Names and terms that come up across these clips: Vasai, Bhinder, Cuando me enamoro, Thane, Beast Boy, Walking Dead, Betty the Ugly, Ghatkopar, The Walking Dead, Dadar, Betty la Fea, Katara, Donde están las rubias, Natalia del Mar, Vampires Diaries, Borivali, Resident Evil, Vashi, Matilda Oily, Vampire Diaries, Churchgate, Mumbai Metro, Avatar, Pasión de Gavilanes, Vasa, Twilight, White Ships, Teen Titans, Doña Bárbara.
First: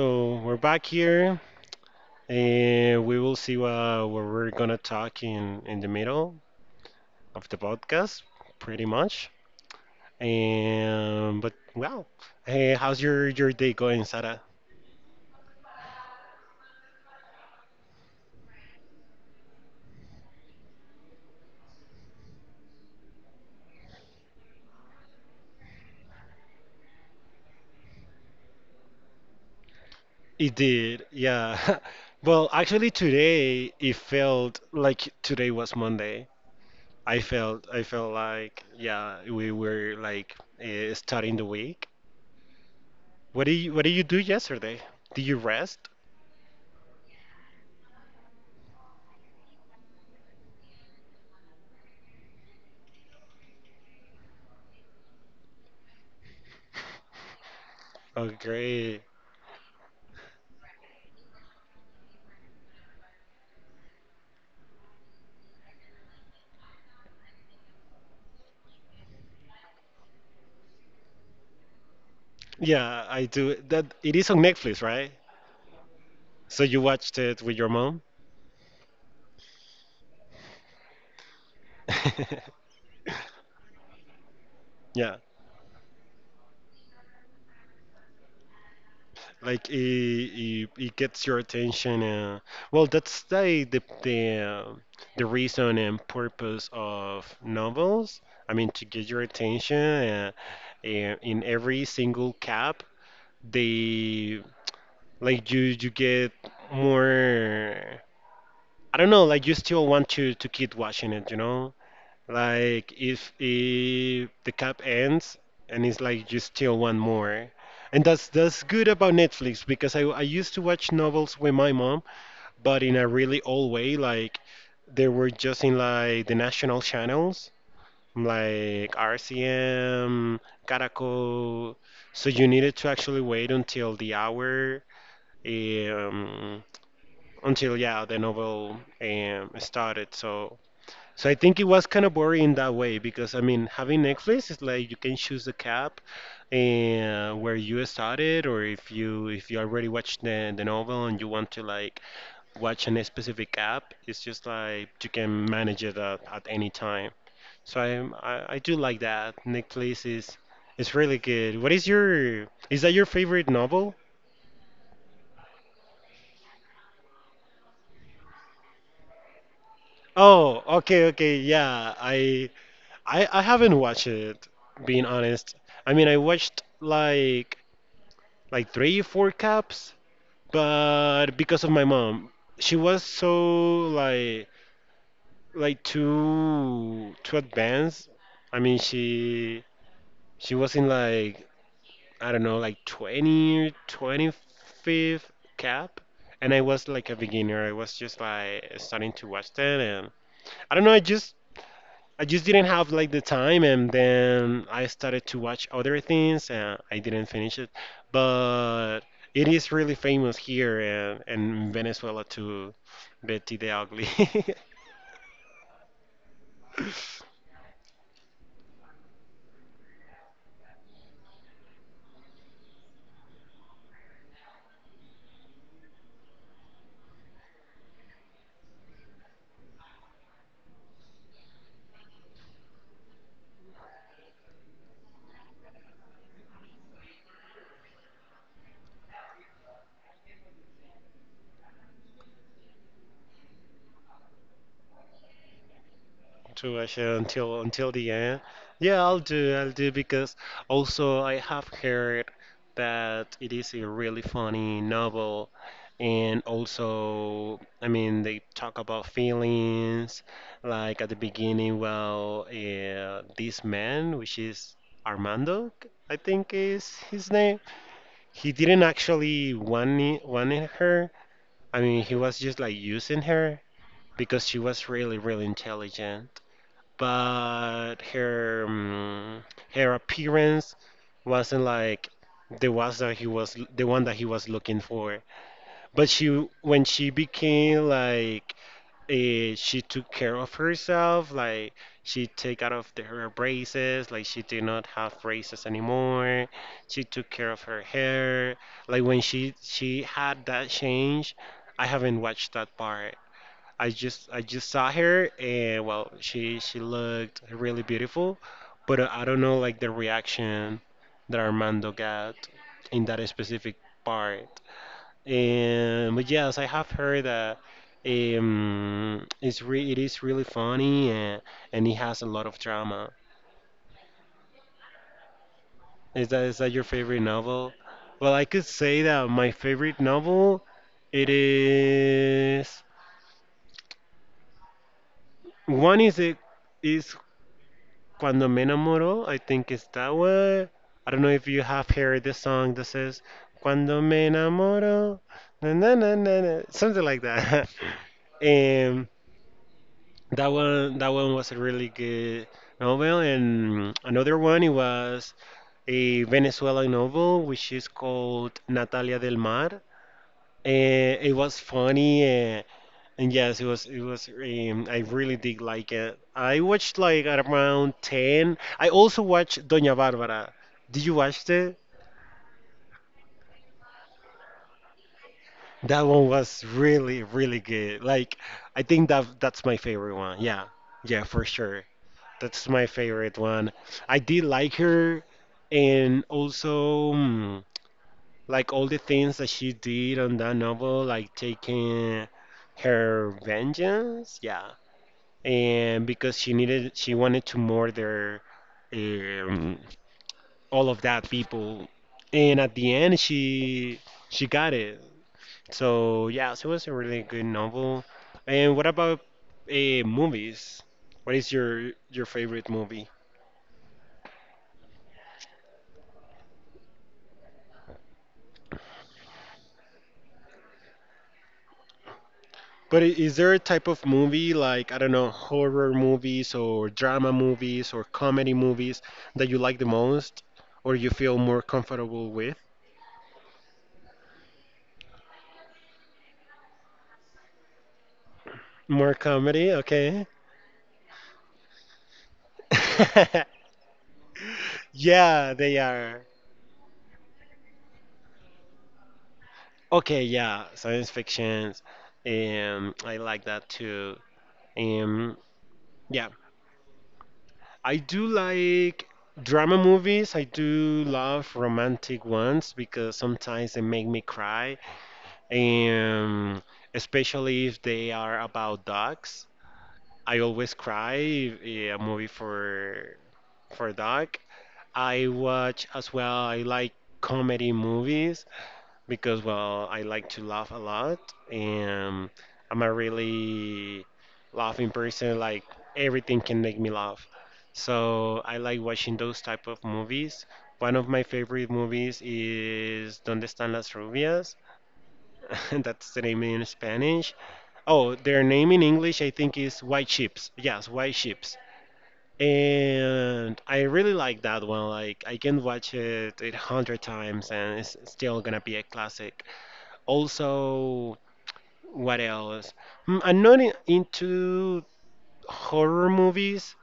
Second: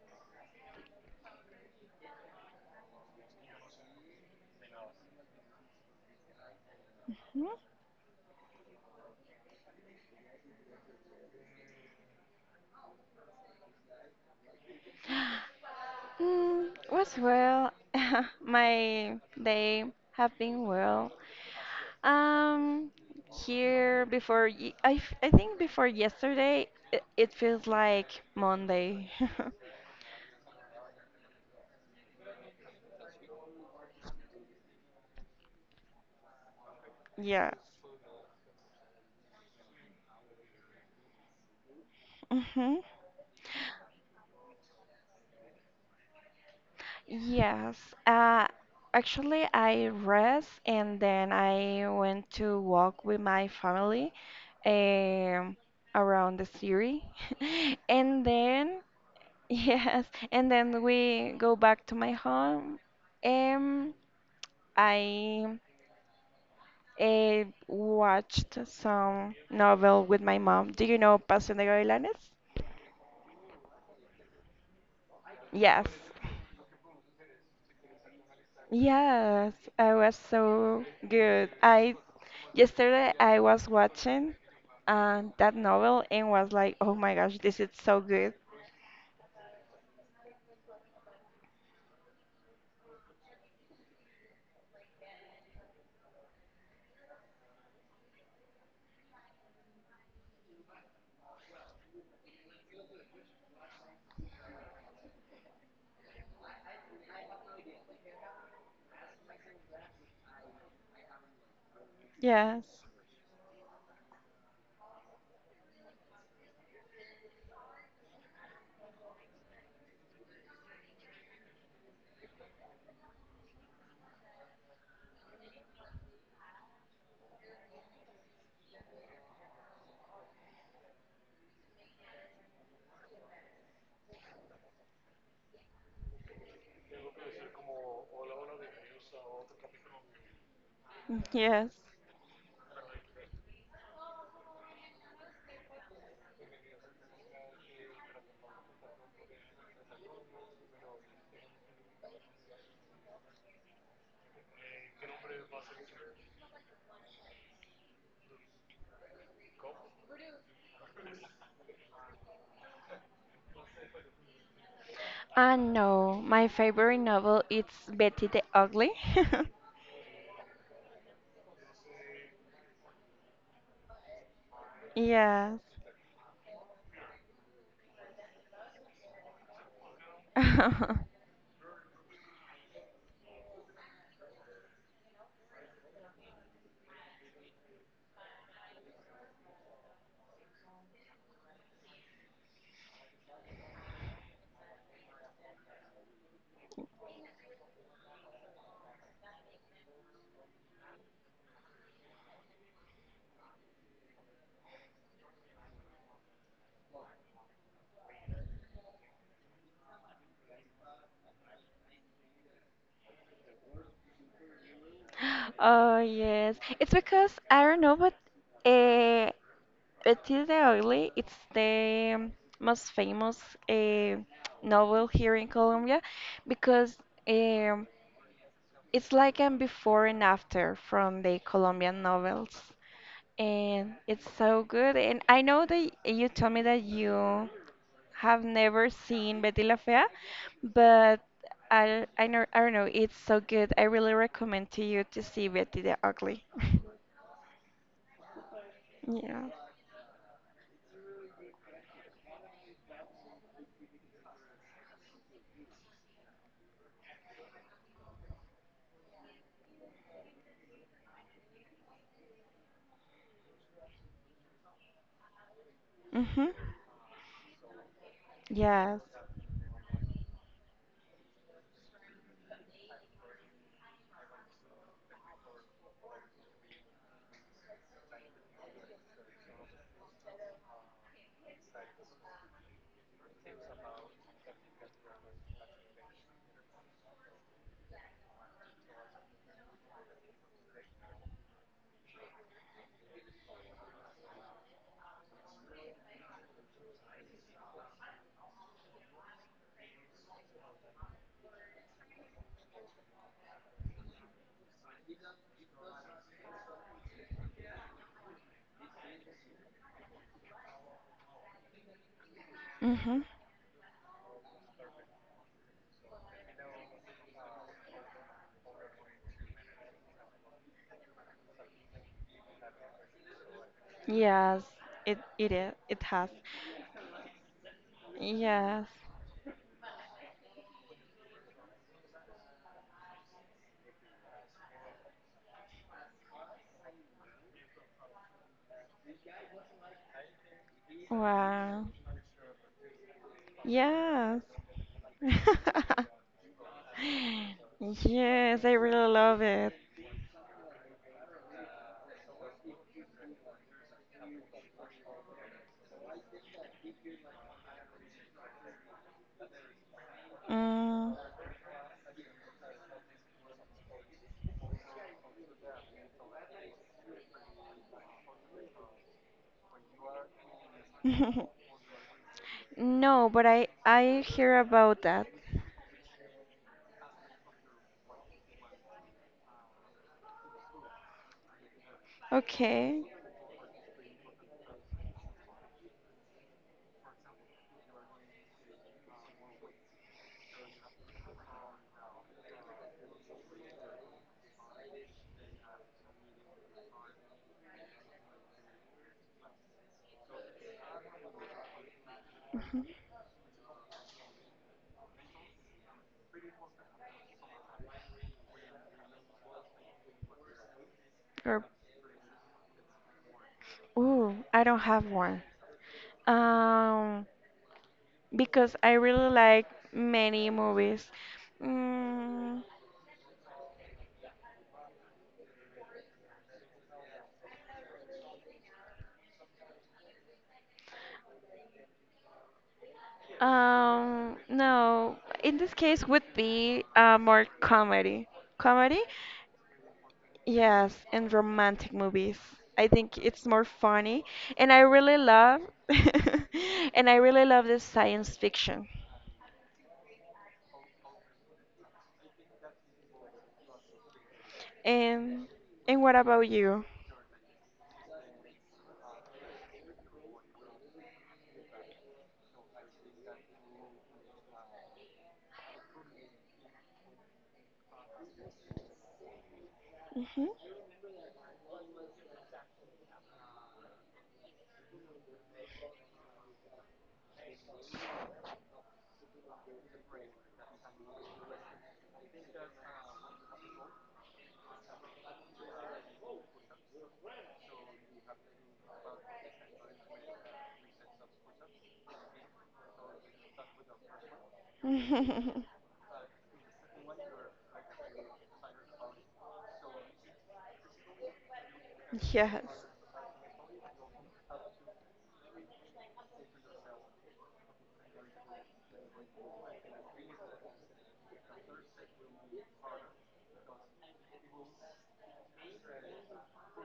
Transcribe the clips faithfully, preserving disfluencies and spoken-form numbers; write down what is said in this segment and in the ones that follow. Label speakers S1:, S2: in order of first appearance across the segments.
S1: so we're back here, and we will see what, what we're gonna talk in in the middle of the podcast, pretty much. And but well, hey, how's your your day going, Sarah?
S2: Mm, was well. My day have been well. Um, here before ye I, f- I think before yesterday, it, it feels like Monday.
S1: It did, yeah. Well, actually, today it felt like today was Monday. I
S2: Yeah.
S1: felt I felt like yeah, we were like uh, starting the week.
S2: Hmm.
S1: What did you, what did you do yesterday? Did you rest?
S2: Yes. Uh, Actually, I rest and then I went to walk with my family um, around the city. And then
S1: Okay.
S2: Yes, and then we go back to my home. Um, I uh, watched some novel with my mom. Do you know Pasión de Gavilanes?
S1: Yeah, I do. That it is on Netflix, right?
S2: Yes.
S1: So you watched it with your mom?
S2: Yes, I was so good. I Yesterday I was watching
S1: Yeah,
S2: uh, that novel and was like, "Oh my gosh, this is so good."
S1: like it, it, it gets your attention. Uh, well, that's the the the, uh, the reason and purpose of novels. I mean, to get your attention. Uh, and in every single cap, they, like you you get more. I don't know. Like you still want to to keep watching it, you know?
S2: Yes.
S1: Like if, if the cap ends and it's like you still want more. And that's that's good about Netflix because I I used to watch novels with my mom, but in a really old way, like they were just in like the national channels, like R C M, Caracol. So you needed to actually wait until the hour, um, until yeah the novel um, started. So so I think it
S2: Yes.
S1: was kind of boring in that way because I mean, having Netflix is like you can choose the cap and where you started, or if you if you already watched the, the novel and you want to like watch a specific app, it's just like you can manage it at, at any time. So I, I I do like that. Netflix is is really good. What is your, is that your favorite novel?
S2: Uh, no, my favorite novel is Betty the Ugly.
S1: Oh, okay, okay, yeah. I I I haven't watched it, being
S2: Yes.
S1: honest. I mean, I watched like like three, four cups. But because of my mom, she was so like like too too advanced. I mean, she she was in like I don't know, like twenty or twenty-fifth cap, and I was like a beginner. I was just like starting to watch that, and I don't know. I just I just didn't have like the time, and then I started to watch other things, and I didn't finish it. But it is really famous here and, and in Venezuela too, Betty the Ugly.
S2: Oh yes, it's because I don't know, but uh, Matilda Oily, it's the um, most famous uh, novel here in Colombia because um, it's like a before and after from the Colombian novels, and it's so good. And I know that you told me that you have never seen Betty La Fea, but I I, know, I don't know. It's so good. I really recommend to you to see Betty the Ugly.
S1: to Russia until until the end. Yeah, I'll
S2: Yeah.
S1: do. I'll do because also I have heard that it is a really funny novel, and also I mean they talk about feelings, like at the beginning. Well, uh, this man, which is Armando, I
S2: Mhm.
S1: think is his name. He didn't
S2: Yes.
S1: actually want it- wanted her. I mean, he was just like using her because she was really really intelligent but her mm, her appearance wasn't like the was that he was the one that he was looking for. But she when she became like eh, she took care of herself, like she take out of the, her braces, like she did not have braces anymore. She took care of her hair. Like when she she had that change, I haven't watched that part. I just I just saw her and well, she she looked really beautiful, but I don't know like the reaction that Armando got in that
S2: Mhm.
S1: specific part. And but yes, I have heard that um, it's re it is really funny and and it has a lot of drama.
S2: Yes. It it is. It has.
S1: Is that is that your favorite novel? Well, I could
S2: Yes.
S1: say that my favorite novel it is one is it is Cuando me enamoro, I think it's that one. I don't know if you
S2: Wow.
S1: have heard the song that says Cuando me
S2: Yes.
S1: enamoro, na na na na, na," something like that.
S2: Yes, I
S1: And
S2: really love it.
S1: that one, that one was a really good novel, and another one it was a Venezuelan novel which is called Natalia del Mar. And
S2: Mm.
S1: it was funny. Uh, and Yes, it was it was um, I really did like it. I watched like at around ten. I also watched Doña Bárbara. Did you watch it?
S2: No, but I I hear about that.
S1: That one was really really good. Like I think that that's my favorite one. Yeah. Yeah, for sure. That's my
S2: Okay.
S1: favorite one. I did like her and also mm, like all the things that she did on that novel like taking her vengeance. Yeah. And because she needed she wanted to murder um, all of that people and at
S2: Mhm.
S1: the end she she got it, so yeah, so it was a really good novel. And what about uh, movies? What is
S2: Or
S1: your your favorite movie?
S2: Ooh, I don't have one. Um, because I really like many movies. Mm,
S1: But i- is there a type of movie like I don't know, horror movies or drama movies or comedy movies that you like the most or you feel more comfortable with?
S2: um, no, in this case would be uh, more comedy. Comedy?
S1: More comedy, okay.
S2: Yes, and romantic movies. I think it's more funny, and I really
S1: Yeah,
S2: love,
S1: they are.
S2: and I really love the science fiction.
S1: Okay, yeah, science fictions. Um, I like that too. Um,
S2: And and what
S1: yeah,
S2: about you?
S1: I do like drama movies. I do love romantic ones because sometimes they make me cry. Um, especially if they are about dogs. I always cry if- eh, a movie for for dog. I watch as well. I like comedy movies. Because well, I like to laugh a lot, and I'm a really laughing person. Like everything can make me laugh, so I like watching those type of movies. One of my favorite movies is Donde están las rubias?
S2: Hmm.
S1: That's the name in Spanish. Oh, their name in English I think is White Ships. Yes, White Ships.
S2: Yes.
S1: And I really like that one. Like I can watch it a hundred times and it's still gonna be a classic. Also, what else? Mm, I'm not in, into horror movies,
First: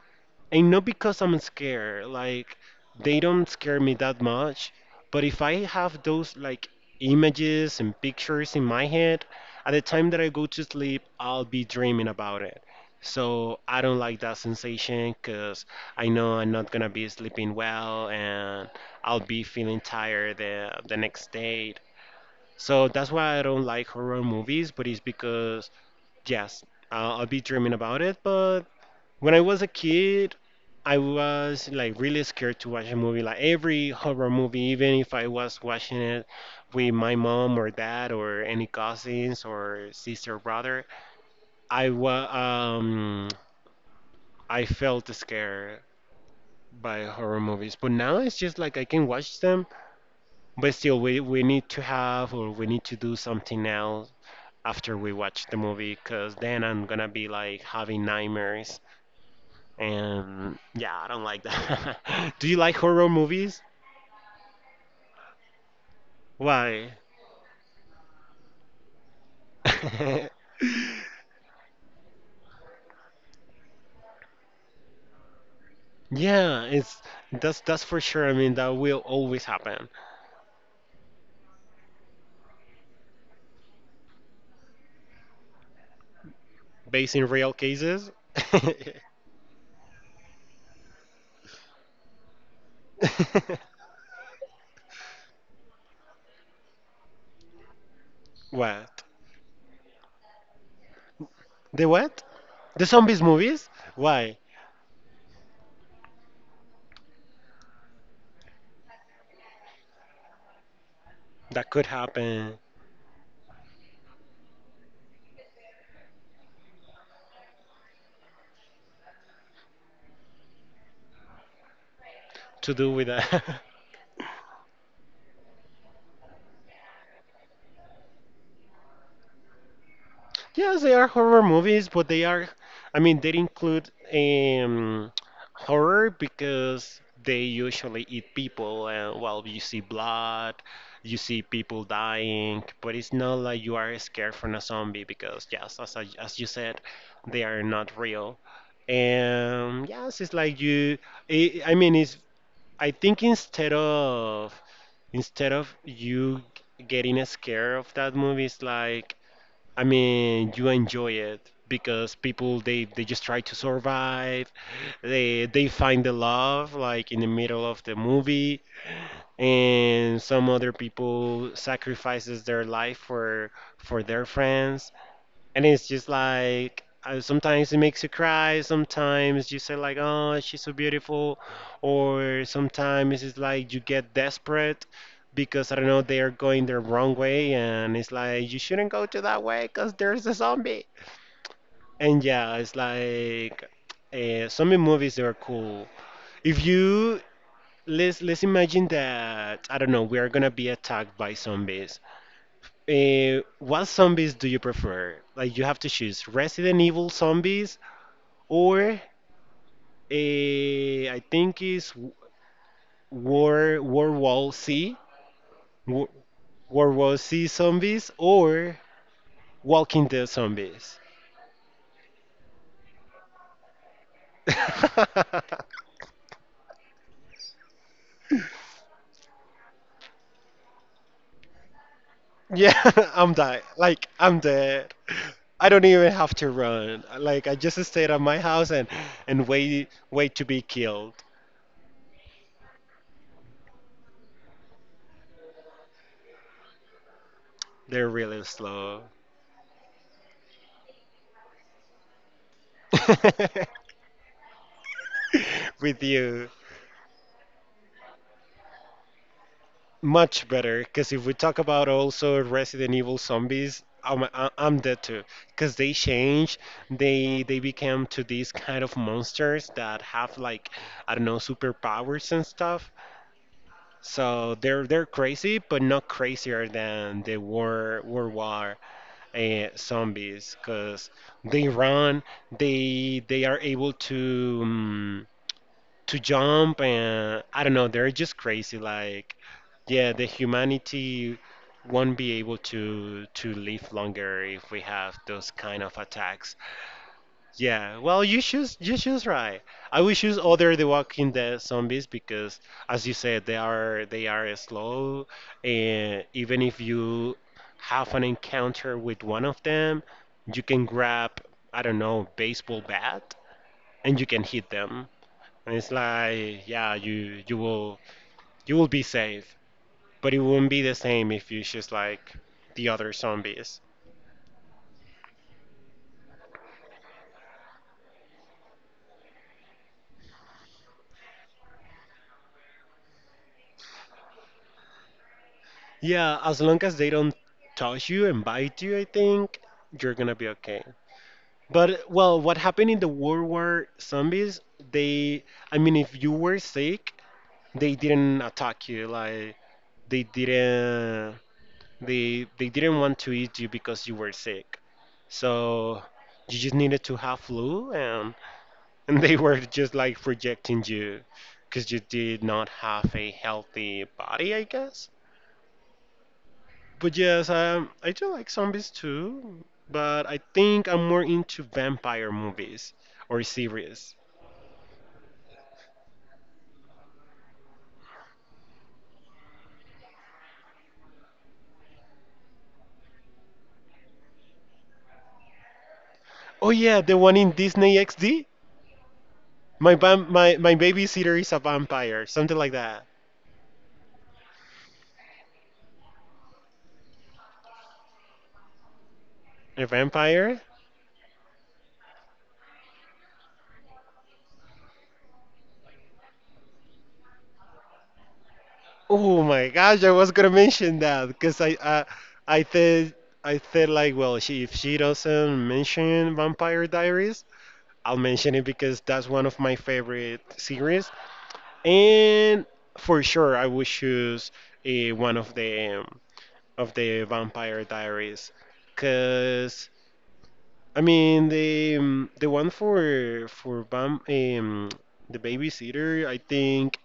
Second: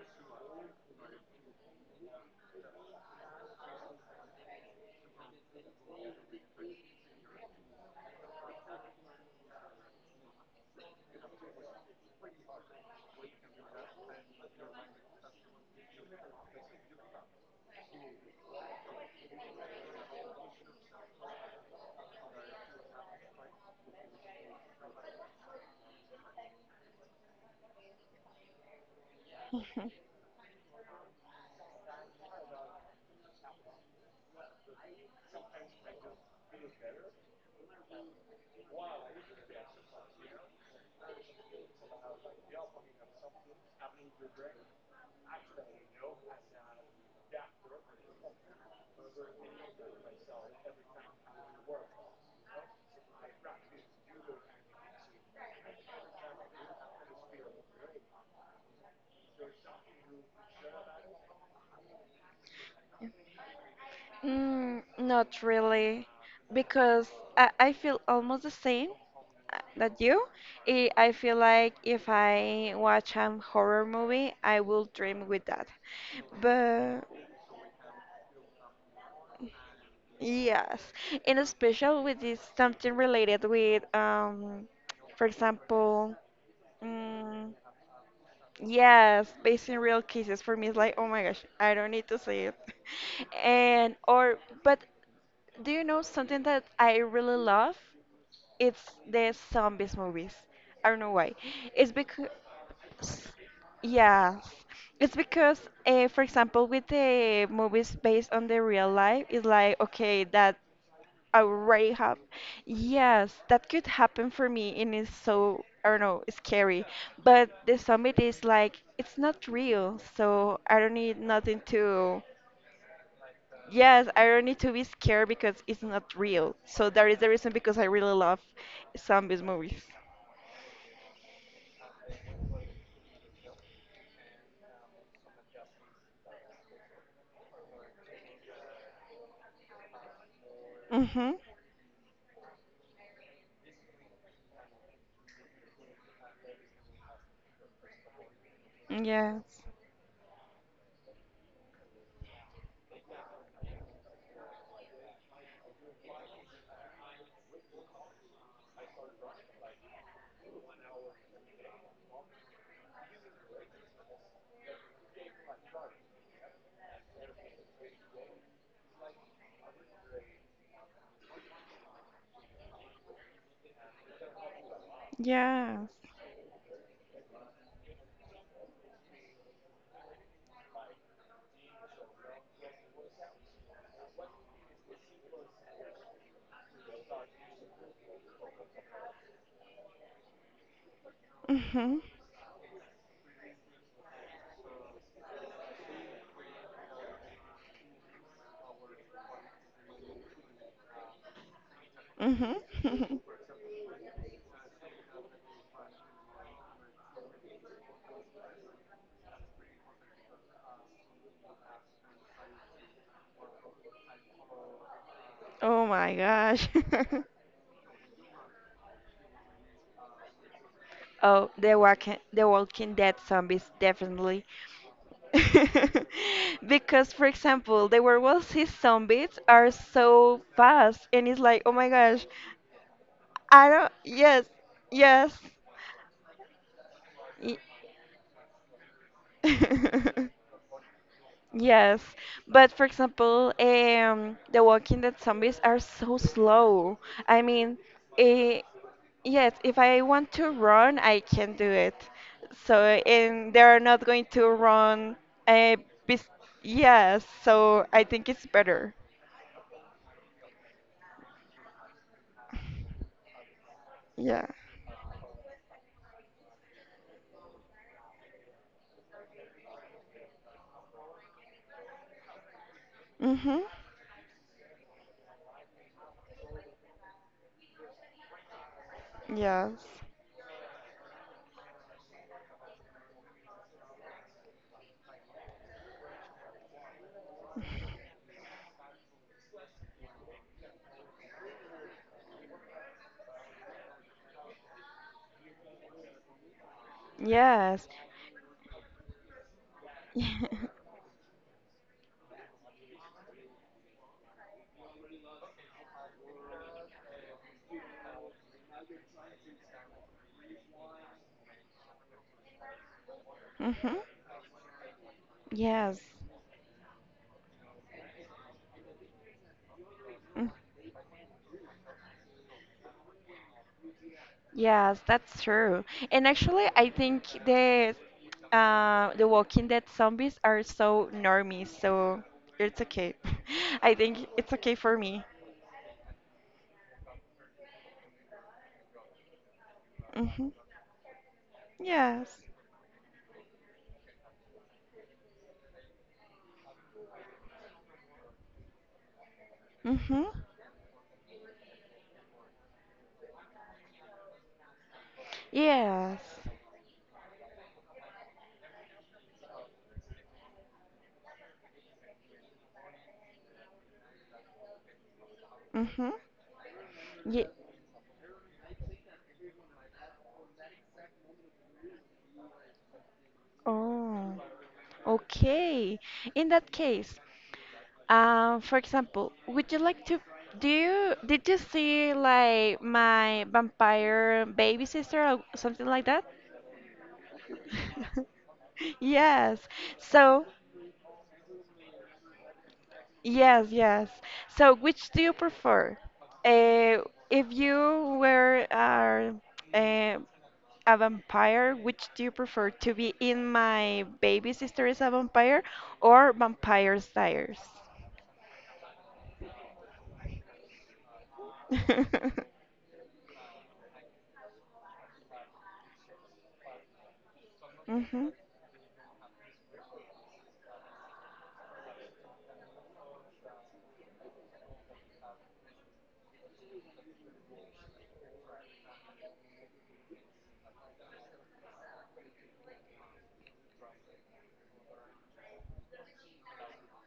S1: and not because I'm scared. Like they don't scare me that much. But if I have those like images and pictures in my head, at the time that I go to sleep, I'll be dreaming about it. So I don't like that sensation because I know I'm not gonna be sleeping well and I'll be feeling tired the, the next day. So that's why I don't like horror movies, but it's because, yes, I'll, I'll be dreaming about it. But when I was a
S2: Mhm.
S1: kid, I was like really scared to watch a movie, like every horror movie, even if I was watching it with my mom or dad or any cousins or sister or brother, I was um I felt scared by horror movies. But now it's just like I can watch them, but still we we need to have or we need to do something else after we watch the movie because then I'm gonna be like having nightmares. And yeah, I don't like that. Do you like horror movies?
S2: Mm, not really,
S1: Why?
S2: because I, I feel almost the same uh, that you. I, I feel like if I watch a horror movie, I will dream with that.
S1: Yeah,
S2: But
S1: it's that's that's for sure. I mean, that will always happen,
S2: yes, and especially with this something related with, um, for example,
S1: based in
S2: mm,
S1: real cases.
S2: yes, based in real cases. For me, it's like, oh my gosh, I don't need to see it, and or but Do you know something that I really love? It's
S1: What?
S2: the zombies movies. I don't know why.
S1: The
S2: It's
S1: what?
S2: because,
S1: The zombies movies?
S2: yes,
S1: Why?
S2: it's because, uh, for example, with the movies based on the real life, it's like okay, that
S1: That could
S2: already happened.
S1: happen
S2: Yes, that could happen for me, and it's so I don't know, scary. But the zombie is like it's not real, so I don't need nothing to.
S1: to do with that.
S2: Yes, I don't need to be scared because it's not real. So that is the reason because I really love zombies movies.
S1: Yes, they are horror movies, but they are, I mean, they include um, horror because they usually eat people, and well, you see blood, you
S2: Mhm.
S1: see people dying, but it's not like you are scared from a zombie because, yes, as, I, as you said, they are not real.
S2: Yes.
S1: And yes, it's like you, i I mean, it's, I think instead of, instead of you getting scared of that movie, it's like, I mean, you enjoy it because people they they just try to survive. They they find the love like in the middle of the movie, and some other people sacrifices their life for for their friends, and it's
S2: Yes.
S1: just like uh, sometimes it makes you cry, sometimes you say like, oh, she's so beautiful, or sometimes it's like you get desperate because I don't know, they are going the wrong way and it's like you shouldn't go to that way because there's a zombie.
S2: Mhm.
S1: And yeah, it's like uh, zombie movies, they are cool. If you, let's let's imagine that I don't know, we are gonna be attacked by zombies,
S2: Mhm.
S1: uh, what zombies do you prefer? Like you have to choose Resident Evil zombies or a I think is War World War Wall C
S2: Oh
S1: War
S2: my gosh.
S1: World War C zombies or Walking Dead zombies.
S2: Oh, the walking the Walking Dead zombies definitely. Because for example, the werewolves his zombies are so fast and it's like, oh my gosh,
S1: yeah, I'm dead.
S2: I don't
S1: Like I'm
S2: yes,
S1: dead.
S2: yes.
S1: I don't even have to run. Like I just stayed at my house and and
S2: y-
S1: wait wait to be killed.
S2: Yes, but for example, um, The Walking Dead zombies are so slow. I mean,
S1: They're really
S2: eh,
S1: slow.
S2: yes, if I want to run, I can do it. So, and they're not going to run. Uh,
S1: With
S2: bes
S1: you.
S2: Yes, so I think it's better.
S1: Much better, because if we talk about also Resident Evil zombies, I'm,
S2: Yeah.
S1: I- I'm dead too. Because they change, they they became to these kind of monsters that have like I don't know superpowers and stuff.
S2: Mhm.
S1: So they're they're crazy, but not crazier than the war World War uh,
S2: Yes.
S1: zombies, because they run, they they are able to um, to jump, and I don't know, they're just crazy. Like yeah, the humanity won't be able to to live longer if we have those kind of attacks.
S2: Yes.
S1: Yeah, well, you choose you choose right. I will choose other The Walking Dead zombies because, as you said, they are they are slow, and even if you have an encounter with one of them, you can grab, I don't know, baseball bat,
S2: Mhm.
S1: and you can hit them. And it's
S2: Yes.
S1: like, yeah, you you will you will be safe. But it
S2: Mm-hmm.
S1: wouldn't be the same if it's just like the other zombies.
S2: Yes, that's true. And actually, I think the uh, the Walking Dead zombies are so normy, so it's okay. I think it's okay for me.
S1: Yeah, as long as they don't touch you and bite you, I think you're gonna
S2: Mm-hmm.
S1: be okay. But
S2: Yes.
S1: well, what happened in the World War Zombies? They, I mean, if you were sick, they didn't attack you. Like they
S2: Mm-hmm.
S1: didn't, they they didn't want to eat you because you were sick. So
S2: Yes.
S1: you just needed to have flu and and they were just like rejecting you because you did not have a healthy body, I guess.
S2: Mm-hmm.
S1: But
S2: Yeah.
S1: yes, um, I do like zombies too, but I think I'm more into vampire movies or series.
S2: Oh, okay. In that case, uh, for example, would you like to do you did you see like my vampire baby sister or something like that?
S1: Oh yeah, the one in Disney X D.
S2: Yes.
S1: My vam-
S2: So,
S1: my my babysitter is a vampire, something like that.
S2: yes, yes. So, which do you prefer? Uh, if you were uh,
S1: A
S2: uh,
S1: vampire?
S2: a vampire, which do you prefer to be in my baby sister is a vampire or Vampires Diaries?
S1: Oh my gosh, I was gonna mention that because I uh, I said, I said like, well, she, if she doesn't mention Vampire Diaries, I'll
S2: Mm-hmm.
S1: mention it because that's one of my favorite series, and for sure I would choose uh, one of the um, of the Vampire Diaries, cause I mean the um, the one for for Vam um, the babysitter, I think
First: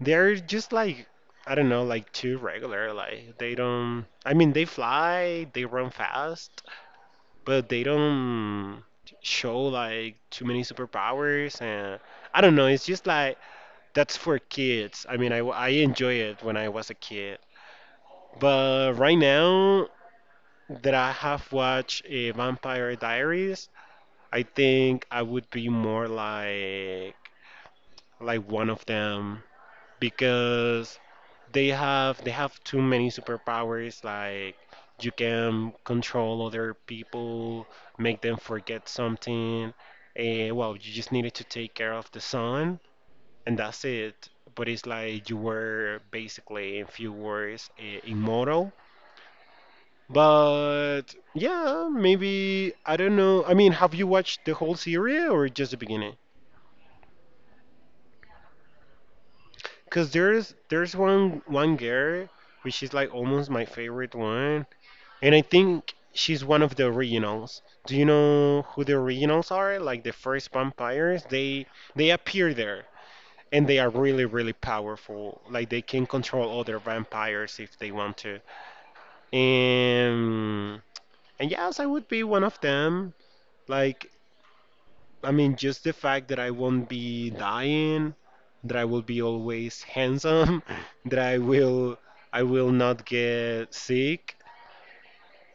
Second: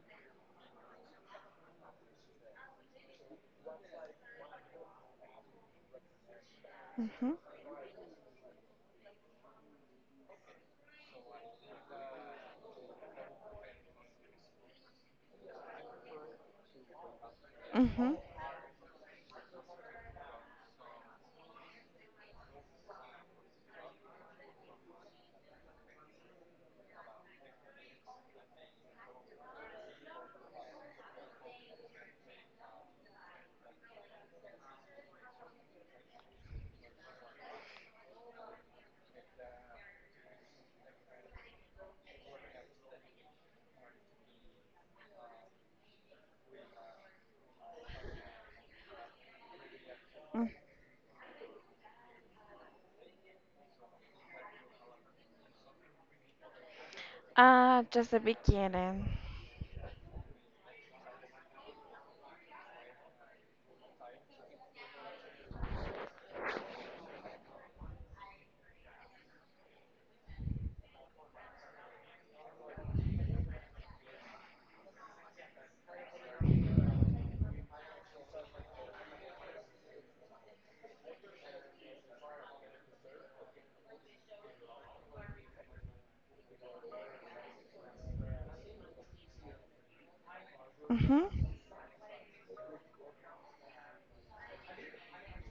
S1: they're just like, I don't know, like too regular, like they don't, I mean they fly, they run fast,
S2: Mm-hmm.
S1: but they don't show like too many superpowers, and I don't know, it's just like that's for kids. I mean, I, I enjoy it when I was a kid.
S2: Mm-hmm.
S1: But right now that I have watched uh, Vampire Diaries, I think I would be more like like one of them, because they have they have too many superpowers. Like you can control other people, make them forget something, eh, well, you just needed to take care of the sun and that's it. But it's like you were basically, in few words, eh, immortal. But yeah, maybe, I don't know, I mean, have you watched the whole series or just the beginning?
S2: Ah, just the beginning.
S1: Because there's there's one one girl which is like almost my favorite one. And I think she's one of the originals. Do you know who the originals are? Like the first vampires, they they appear there, and they are really, really powerful. Like they can control other vampires if they want to. And and yes, I would be one of them. Like, I mean, just the fact that I won't be dying, that I will be always handsome, that
S2: Mm-hmm.
S1: I will I will not get sick.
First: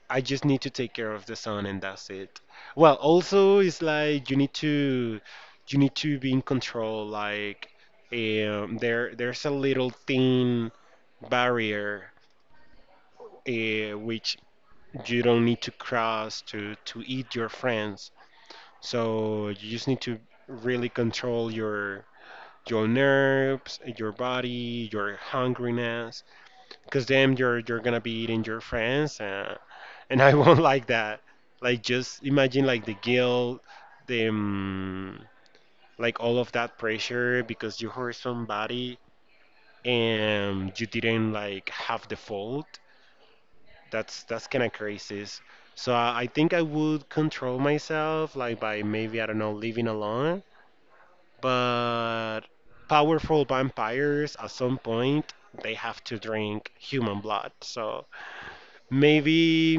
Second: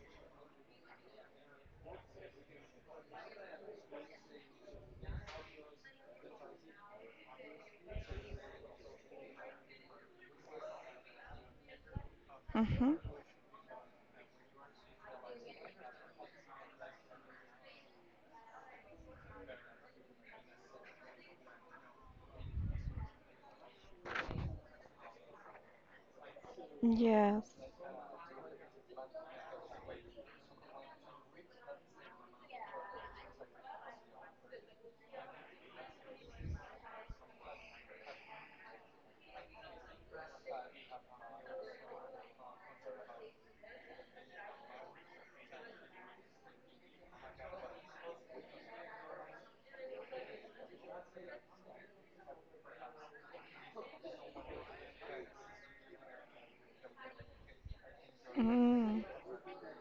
S1: I just need to take care of the son and that's it. Well, also it's like you need to you need to be in control. Like um, there there's a little thin barrier,
S2: Mm-hmm.
S1: uh, which you don't need to cross to to eat your friends. So you just need to really control your your nerves, your body, your hungriness, because then
S2: Yes.
S1: you're you're gonna be eating your friends. Uh, and I won't like that. Like just imagine like the guilt, the um, like all of that pressure, because you hurt somebody and you didn't like have the fault. That's that's kind of crazy. So I, I think I would control myself like by maybe, I don't know, living alone, but powerful vampires at some point they have to drink human blood. So
S2: Mm.
S1: maybe,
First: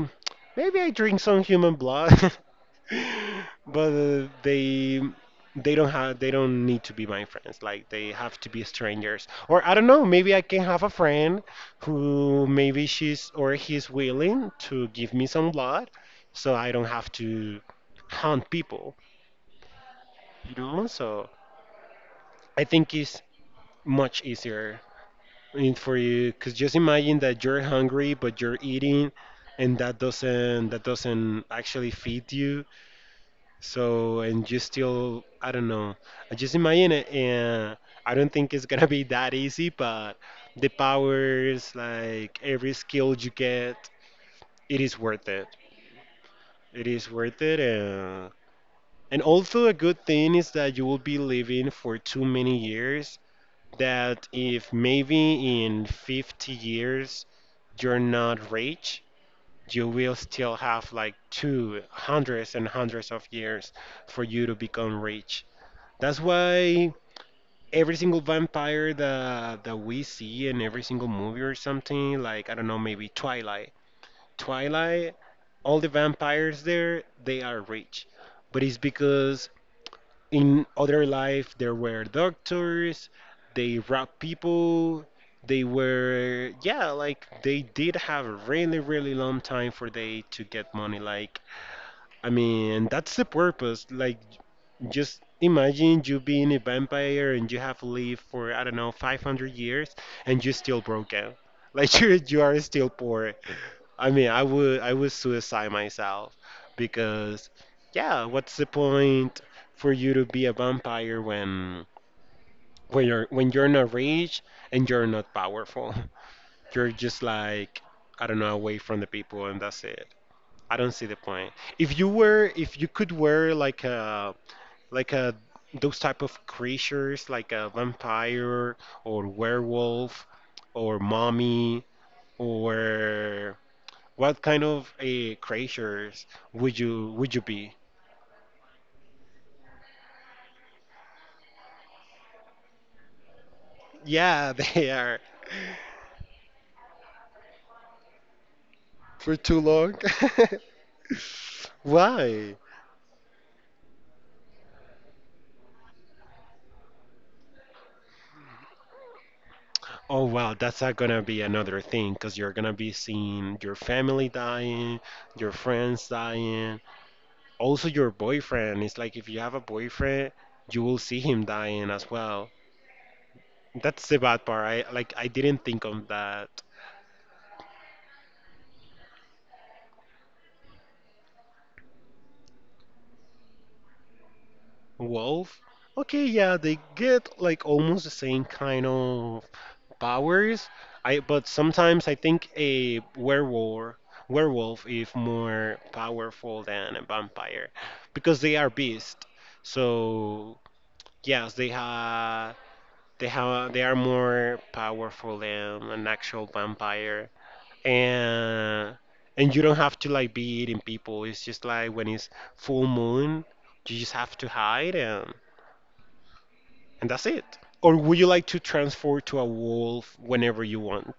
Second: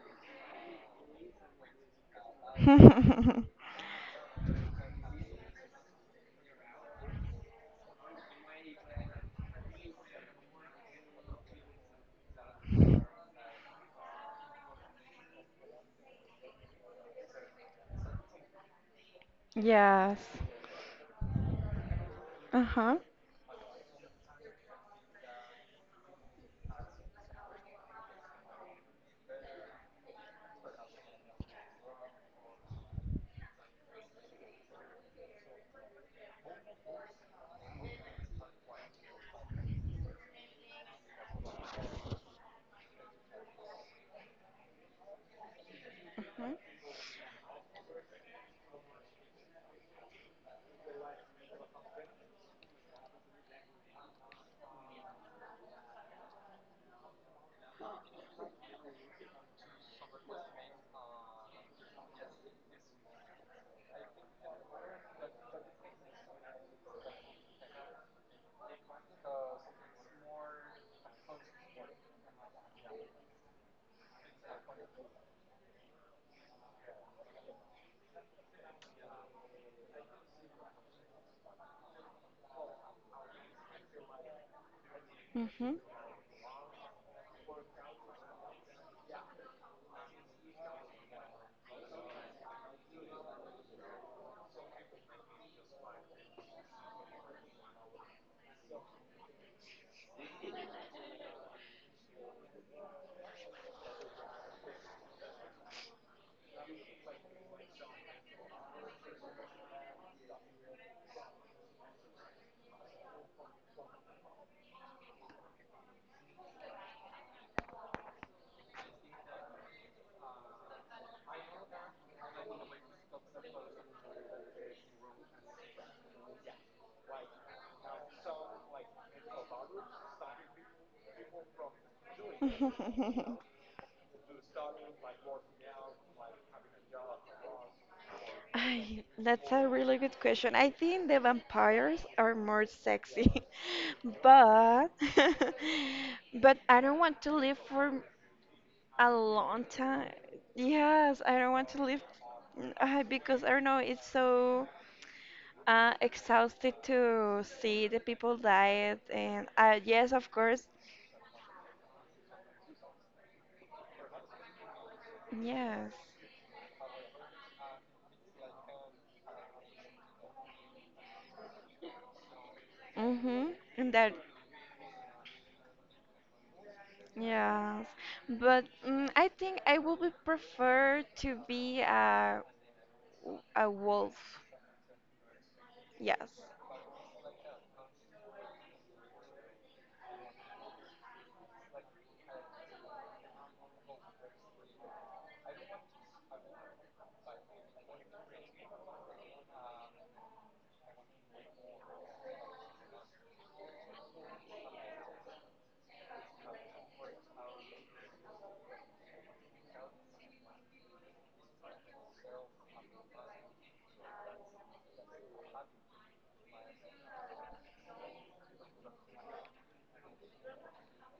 S1: maybe I drink some human blood, but uh, they they don't have they don't need to be my friends. Like they have to be strangers, or I don't know, maybe I can have a friend who maybe she's or he's willing to give me some blood, so I don't have to hunt people,
S2: Yes.
S1: you know. So I think
S2: Uh-huh.
S1: it's much easier, in- for you, because just imagine that you're hungry but you're eating, and that doesn't that doesn't actually feed you. So, and you still, I don't know. I just imagine it, and I don't think it's gonna be that easy, but the powers, like every skill you get, it is worth it.
S2: Uh-huh.
S1: It is worth it. And, and also, a good thing is that you will be living for too many years, that if maybe in fifty years you're not rich, you will still have like two hundreds and hundreds of years for you to become rich. That's why every single vampire that that we see in every single movie or something, like I don't know, maybe Twilight. Twilight, all the vampires there, they are rich. But it's because in other life there were doctors, they robbed people, they
S2: Mm-hmm.
S1: were, yeah, like they did have a really, really long time for they to get money. Like, I mean, that's the purpose. Like just imagine you being a vampire and you have lived for, I don't know, five hundred years and you're still broken. Like you you are still poor. I mean, I would I would suicide myself because, yeah, what's the point for you to be a vampire when when you're when you're not rich and you're not powerful? You're just like, I don't know, away from the people and that's it. I don't see the point. If you were, if you could wear like a like uh, those type of creatures, like a vampire or werewolf or mommy or what kind of uh, creatures would you would you be?
S2: Ay, that's a really good question. I think the vampires are more sexy,
S1: Yeah,
S2: but
S1: they are
S2: but I don't want to live for a
S1: for
S2: long
S1: too long.
S2: time. Yes, I don't want to live
S1: Why?
S2: uh, because I don't know. It's so. Uh, exhausted to see the people died, and uh, yes,
S1: Oh
S2: of
S1: wow,
S2: course,
S1: that's not gonna be another thing, because you're gonna be seeing your family dying, your
S2: yes.
S1: friends dying. Also, your boyfriend. It's like if you have a boyfriend, you will see him dying as well.
S2: Mhm. And
S1: That's
S2: that,
S1: the bad part. I like I didn't think of that.
S2: yes. But mm, I think I would be prefer to be a a wolf.
S1: Wolf. Okay,
S2: Yes.
S1: yeah, they get like almost the same kind of powers. I, but sometimes I think a werewolf werewolf is more powerful than a vampire because they are beast. So yes, they have they have they are more powerful than an actual vampire. and and you don't have to like be eating people. It's just like when it's full moon, you just have to hide and and that's it. Or would you like to transform to a wolf whenever you want?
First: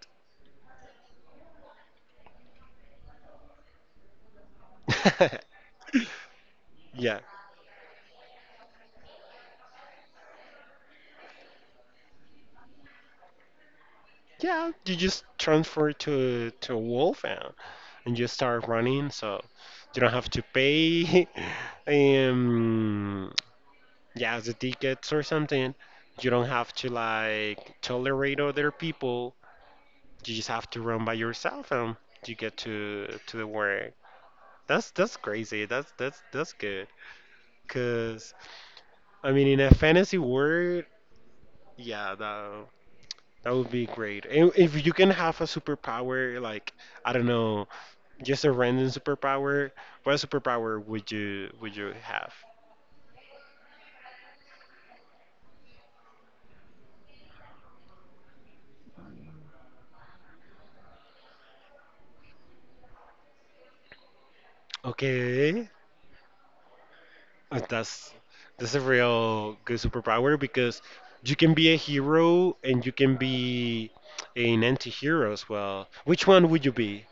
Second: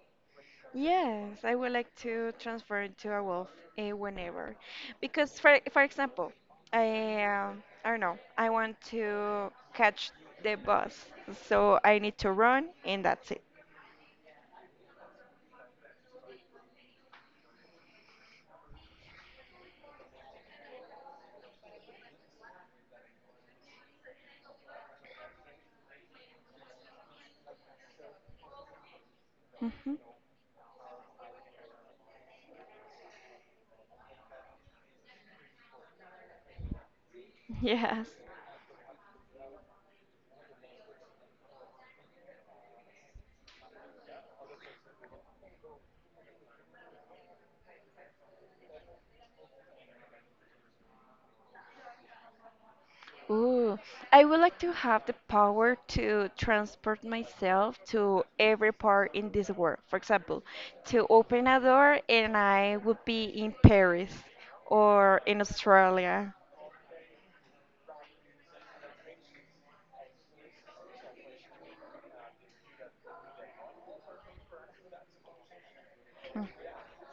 S2: Yes, I would like to transfer into a wolf uh, whenever, because for for example,
S1: Yeah.
S2: I um, I don't know, I want to catch the bus, so I need to run, and that's it.
S1: Yeah, you just transfer to to a wolf and, and just start running, so you don't have to pay um yeah, the tickets or something. You don't have to like tolerate other people.
S2: Hmm.
S1: You just have to run by yourself and you get to to the work. That's that's crazy. That's that's that's good.
S2: Yes.
S1: Cause I mean, in a fantasy world, yeah, that that would be great. And if you can have a superpower, like I don't know, just a random superpower, what superpower would you would you have?
S2: Ooh, I would like to have the power to transport myself to every part in this world. For example, to open a door and I would be in Paris or in
S1: Okay.
S2: Australia.
S1: Uh, That's that's a real good superpower, because you can be a hero and you can be an anti-hero as well. Which one would you be?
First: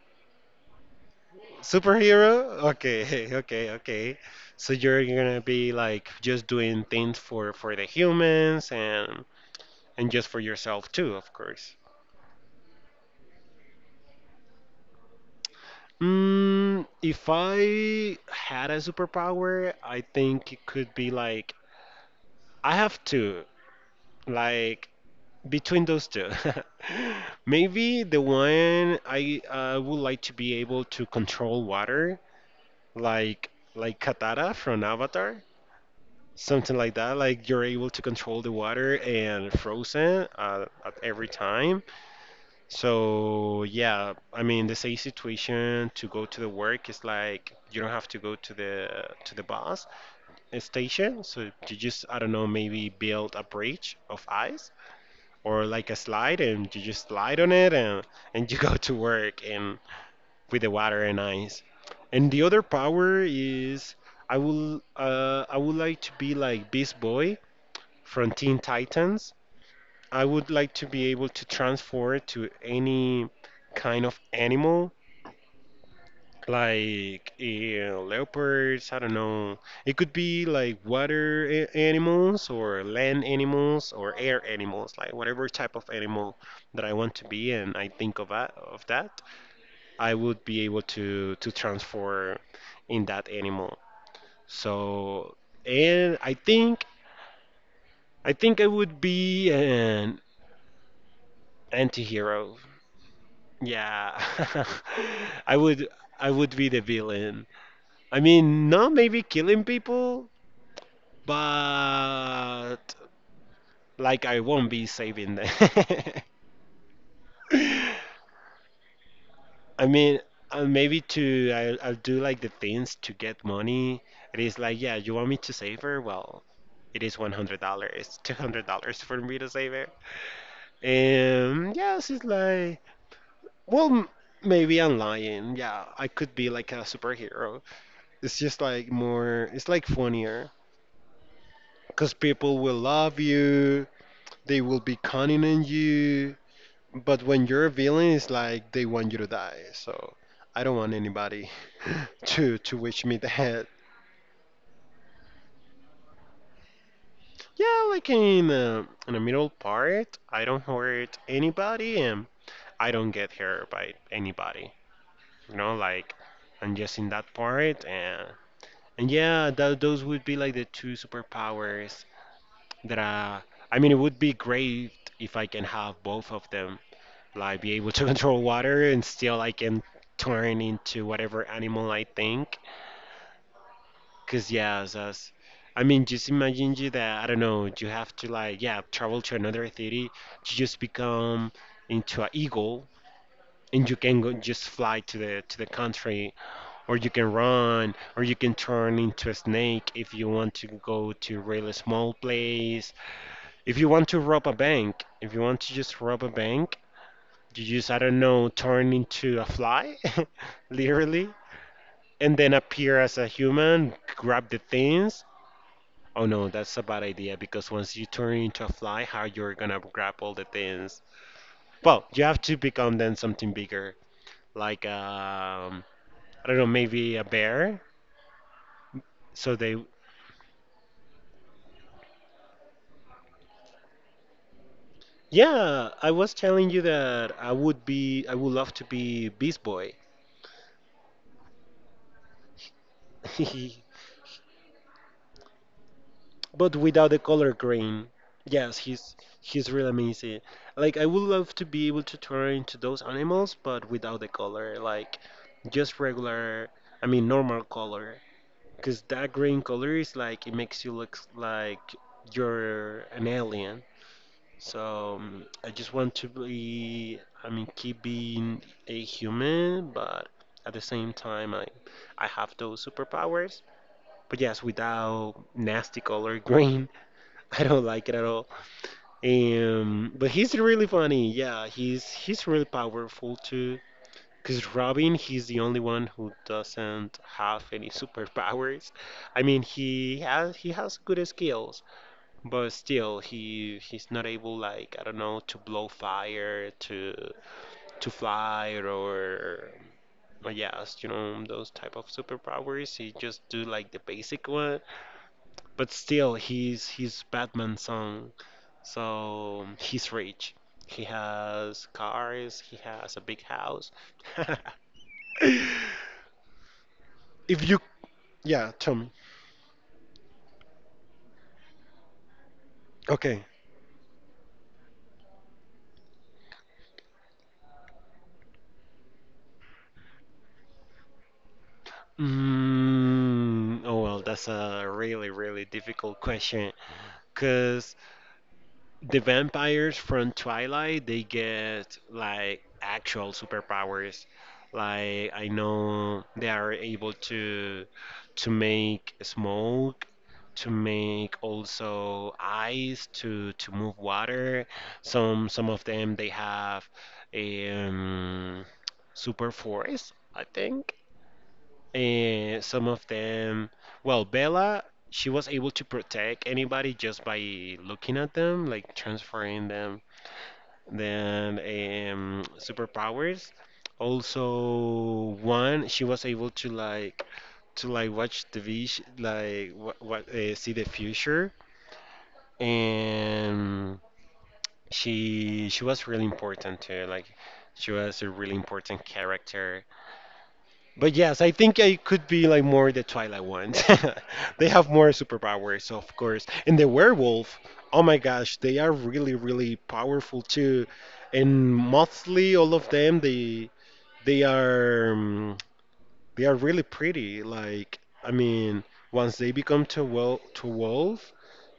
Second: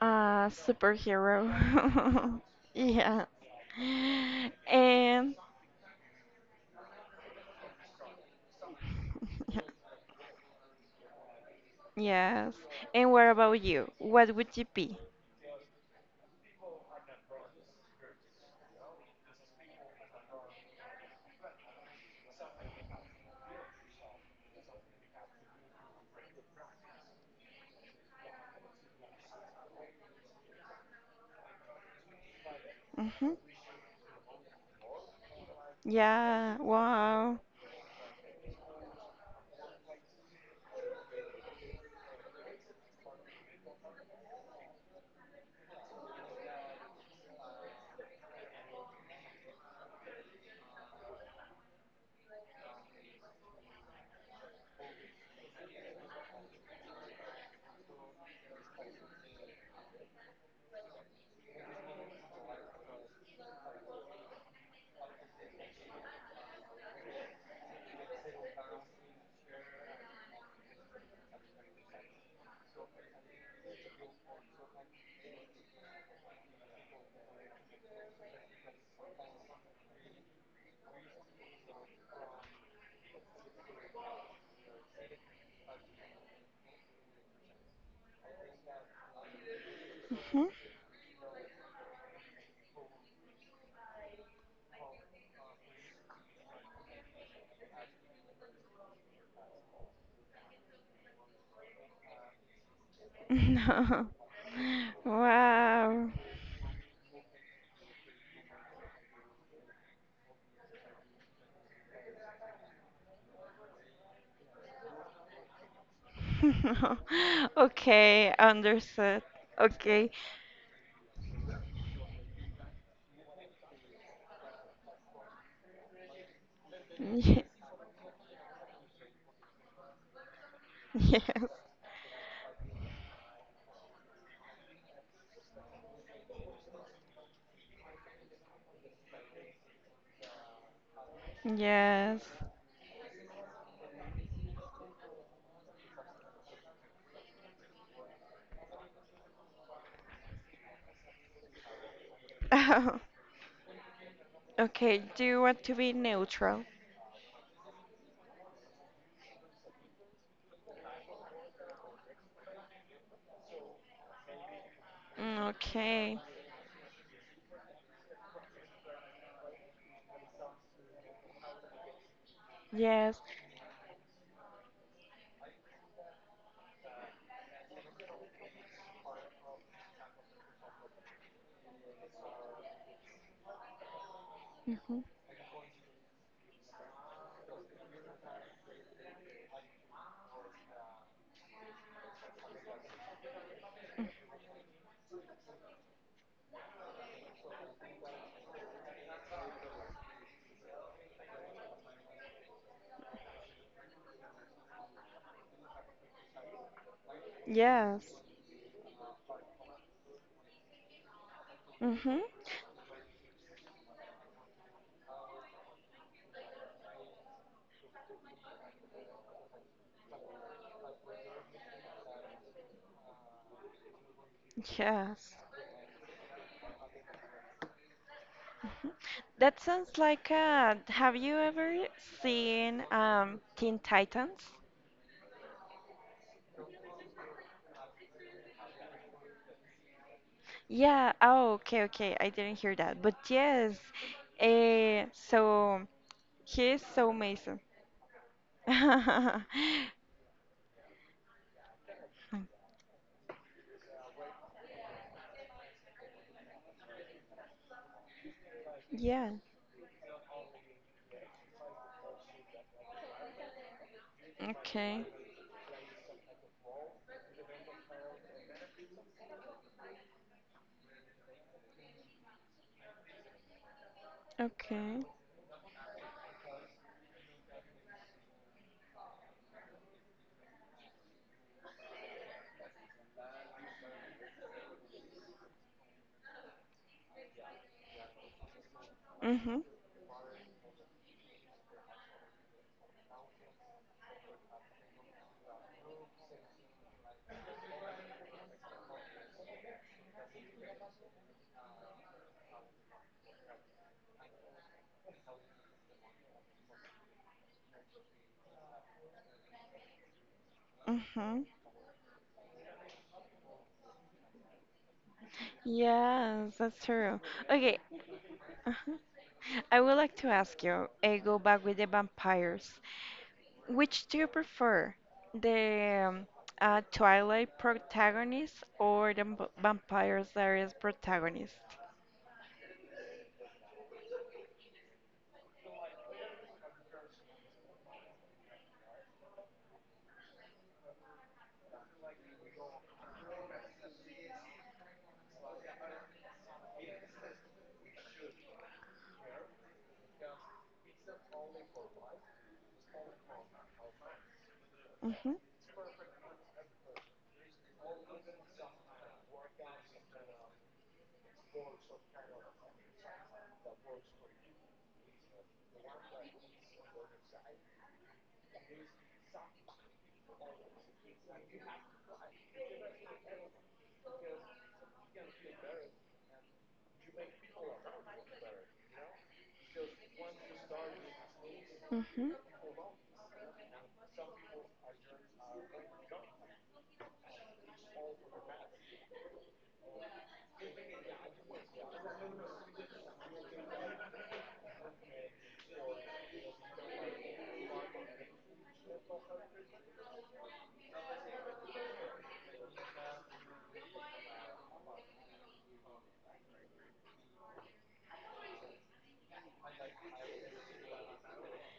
S2: A superhero.
S1: Superhero?
S2: Yeah.
S1: Okay, okay, okay. So you're
S2: And
S1: gonna be like just doing things for for the humans, and and just for yourself too, of course.
S2: yes. And what about you? What would you be?
S1: Mm, if I had a superpower, I think it could be like I have two. Like between those two, maybe the one, i i would like to be able to control water,
S2: Hmm.
S1: like like Katara from Avatar,
S2: Yeah.
S1: something like that,
S2: Wow.
S1: like you're able to control the water and frozen uh, at every time. So yeah, I mean, the same situation to go to the work, is like you don't have to go to the to the bus station. So you just, I don't know, maybe build a bridge of ice or like a slide, and you just slide on it, and and you go to work and with the water and ice. And the other power is I will uh, I would like to be like Beast Boy from Teen Titans. I would like to be able to transform to any kind of animal, like uh, leopards, I don't know. It could be like water, a- animals, or land animals, or air animals, like whatever type of animal that I want to be and I think of that, of that, I would be able to to transform in that animal. So, and I think I think I would be an anti-hero.
S2: No.
S1: Yeah. I would
S2: Wow.
S1: I would be the villain. I mean, not maybe killing people, but like I won't be saving them.
S2: Okay, understood.
S1: I
S2: Okay.
S1: mean, uh, maybe to I'll, I'll do like the things to get money. It is like, yeah, you want me to save her? Well, it is one
S2: Ye-
S1: hundred dollars, two hundred dollars for me to save her.
S2: Yes.
S1: And yes, it's like, well, m- maybe I'm lying. Yeah, I could be like a superhero. It's just like more, it's like funnier, because
S2: Yes.
S1: people will love you. They will be cunning on you. But when you're a villain, it's like they want you to die. So I don't want anybody to to wish me that.
S2: Okay, do you want to be neutral?
S1: Yeah, like in uh, in the middle part, I don't hurt anybody, and I don't get hurt by anybody.
S2: Mm,
S1: You know, like
S2: okay.
S1: I'm just in that part, and and yeah, tho- those would be like the two superpowers that
S2: Yes.
S1: uh, I mean, it would be great if I can have both of them. Like be able to control water and still I can turn into whatever animal I think. Cause yeah,
S2: Hmm.
S1: that's I mean, just imagine, you, that I don't know, you have to like, yeah, travel to another city to just become into an eagle. And you can go just fly to the to the country, or you can run, or you can turn into a snake if you want to go to a really small place. If you want to rob a bank, If you want to just rob a bank, you just, I
S2: Yes.
S1: don't know, turn into a fly, literally,
S2: Hmm.
S1: and then appear as a human, grab the things. Oh no, that's a bad idea because once you turn into a fly, how you're gonna grab all the things? Well, you have to become then something bigger, like
S2: Yes. Mhm.
S1: um, I don't know, maybe a bear. So
S2: That
S1: they,
S2: sounds like uh, have you ever seen um Teen Titans?
S1: yeah, I was telling you that I would be, I would love to be Beast Boy.
S2: Yeah, oh, okay, okay. I didn't hear that. But yes, eh, so he
S1: But
S2: is
S1: without
S2: so
S1: the color
S2: amazing.
S1: green. Yes, he's he's real amazing. Like I would love to be able to turn into those animals, but without the color, like just regular, I mean normal color. Cause
S2: Yeah,
S1: that green color is like it makes you look like you're an alien.
S2: okay,
S1: So um, I just want to be, I mean, keep being a human, but at the same time, I I have those superpowers. But yes,
S2: okay.
S1: without nasty color green. I don't like it at all. Um, but he's really funny. Yeah, he's he's really powerful too. Cause Robin, he's the only one who doesn't have any superpowers. I
S2: Mm-hmm,
S1: mean, he has he has good skills, but still, he he's not able like, I don't know, to blow fire, to to fly, or, or yes, you know those type of superpowers. He just do like the basic one, but still, he's he's Batman's son, so he's rich. He
S2: mm-hmm.
S1: has cars. He has a big house.
S2: Yes, that's true.
S1: If
S2: Okay,
S1: you, yeah,
S2: uh-huh.
S1: tell me.
S2: I would like to ask you, eh, go back with the vampires.
S1: Okay.
S2: Which do you prefer? The um, uh, Twilight protagonist or the v- vampires that is protagonist?
S1: Mm, oh well, that's a really really difficult question. Cause the vampires from Twilight, they get like actual superpowers. Like I know they are able to to make smoke, to make also ice, to to move water.
S2: Mm-hmm,
S1: Some some of them they have a um super force, I think. And some of them, well, Bella, she was able to protect anybody just by looking at them, like transferring them. Then um, superpowers. Also, one, she was able to like to like watch the vis like what, what uh, see the future,
S2: mm-hmm.
S1: and she she was really important too. Like she was a really important character. But yes, I think I could be like more the Twilight ones. They have more superpowers, of course. And the werewolf, oh my gosh, they are really, really powerful too. And mostly all of them, they they are um, they are really pretty. Like I mean, once they become to wel to wolf,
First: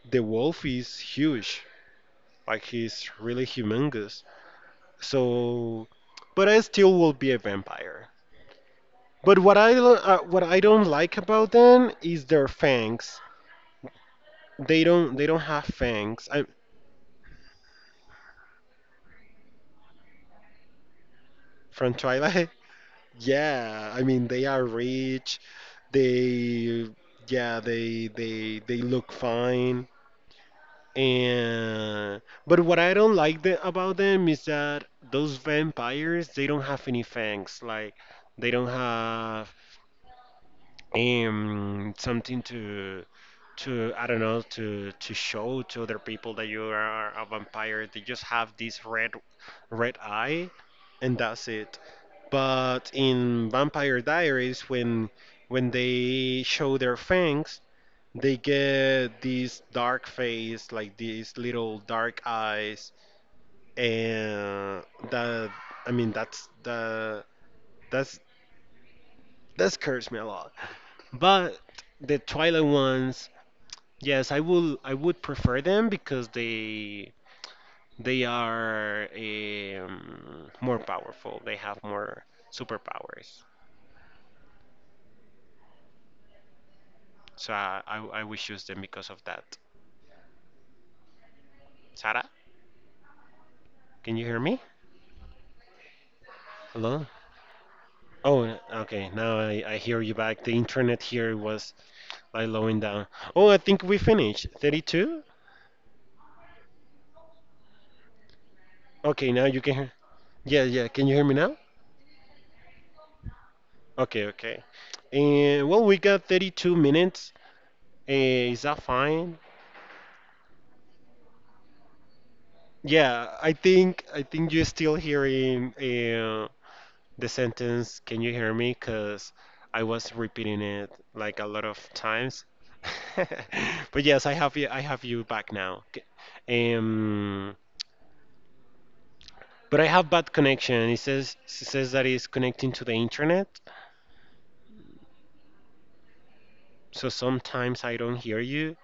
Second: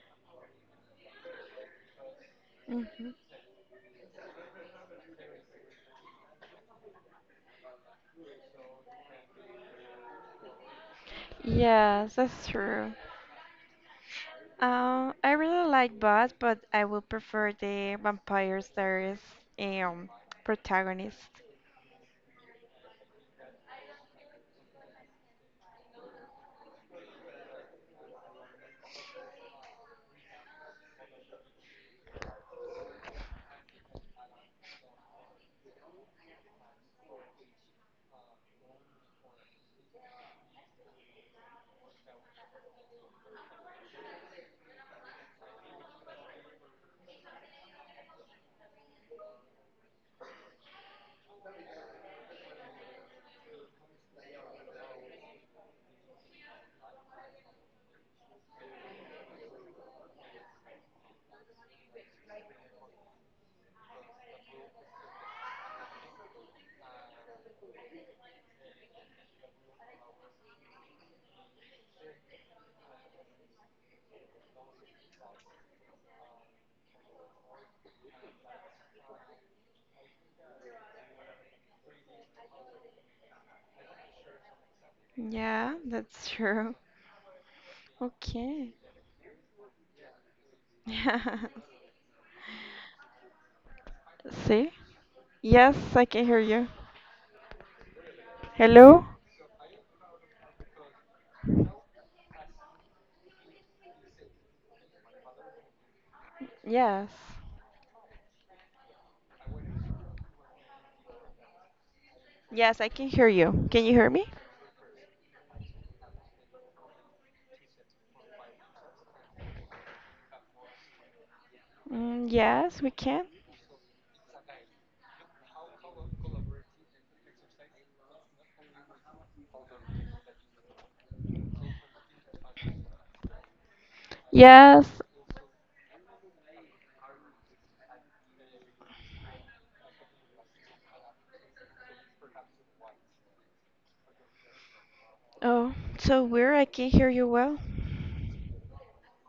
S1: the wolf is huge. Like he's
S2: Mhm.
S1: really humongous. So, but I still will be a
S2: Yes,
S1: vampire.
S2: that's true. Um, I really like both, but I would prefer the vampire series um
S1: But
S2: protagonist.
S1: what I lo- uh, what I don't like about them is their fangs. They don't they don't have fangs. I from Twilight. Yeah, I mean they are rich. They Yeah, they they they look fine. And but what I don't like, the, about them is that those vampires they don't have any fangs. Like they don't have um, something to to I don't know to to show to other people that you are a vampire. They just have this red red eye, and that's it. But in Vampire Diaries, when when they show their fangs, they get this dark face, like these little dark eyes, and that I mean that's the that's that scares me a lot. But the Twilight ones, yes, I will. I would prefer them because they they are um, more powerful. They have more superpowers.
S2: Yeah, that's true.
S1: So I, I
S2: Okay.
S1: I would choose them because of that. Sarah,
S2: See?
S1: can you hear me?
S2: Yes, I can hear you.
S1: Hello.
S2: Hello?
S1: Oh, okay. Now I, I hear you back. The internet here was like slowing down. Oh, I think we finished. thirty-two?
S2: Yes.
S1: Okay, now you can hear. Yeah, yeah. Can you hear me now?
S2: Yes, I can hear you. Can you hear me?
S1: Okay, okay. And well, we got thirty-two minutes. Eh, is that fine?
S2: Mm, yes, we can.
S1: Yeah, I think I think you're still hearing uh, the sentence, "Can you hear me?" Because I was repeating it like a lot of times. But yes, I
S2: Yes.
S1: have you. I have you back now. K- Um, but I have bad connection. It says it says that it's connecting to the internet,
S2: Oh, so weird. I can hear you
S1: so
S2: well.
S1: sometimes I don't hear you.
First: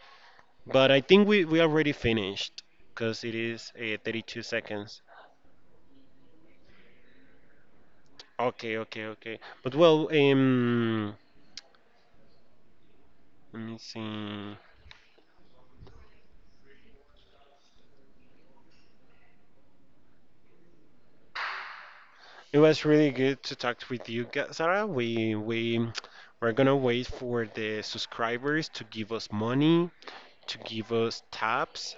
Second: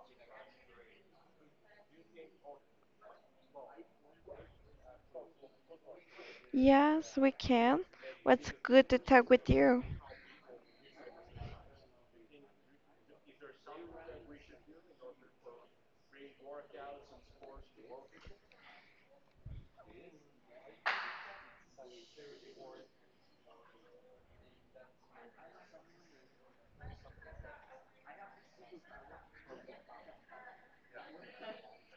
S1: But I think we we already finished because it is uh, thirty-two seconds.
S2: Yes, we can. What's
S1: Okay,
S2: good to
S1: okay,
S2: talk
S1: okay.
S2: with
S1: But
S2: you?
S1: well, um, let me see. It was really good to talk with you, Ga- Sarah. We we we're gonna wait for the subscribers to give us money, to give us tabs,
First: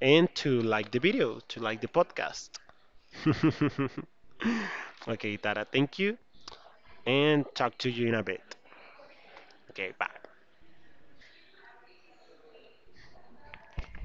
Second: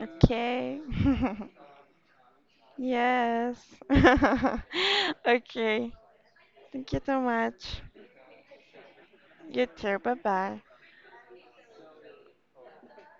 S1: and to
S2: Okay.
S1: like the video, to like the podcast.
S2: Yes.
S1: Okay, Tara,
S2: Okay.
S1: thank you,
S2: Thank you so
S1: and talk
S2: much.
S1: to you in a bit.
S2: You
S1: Okay,
S2: too. Bye
S1: bye.
S2: bye.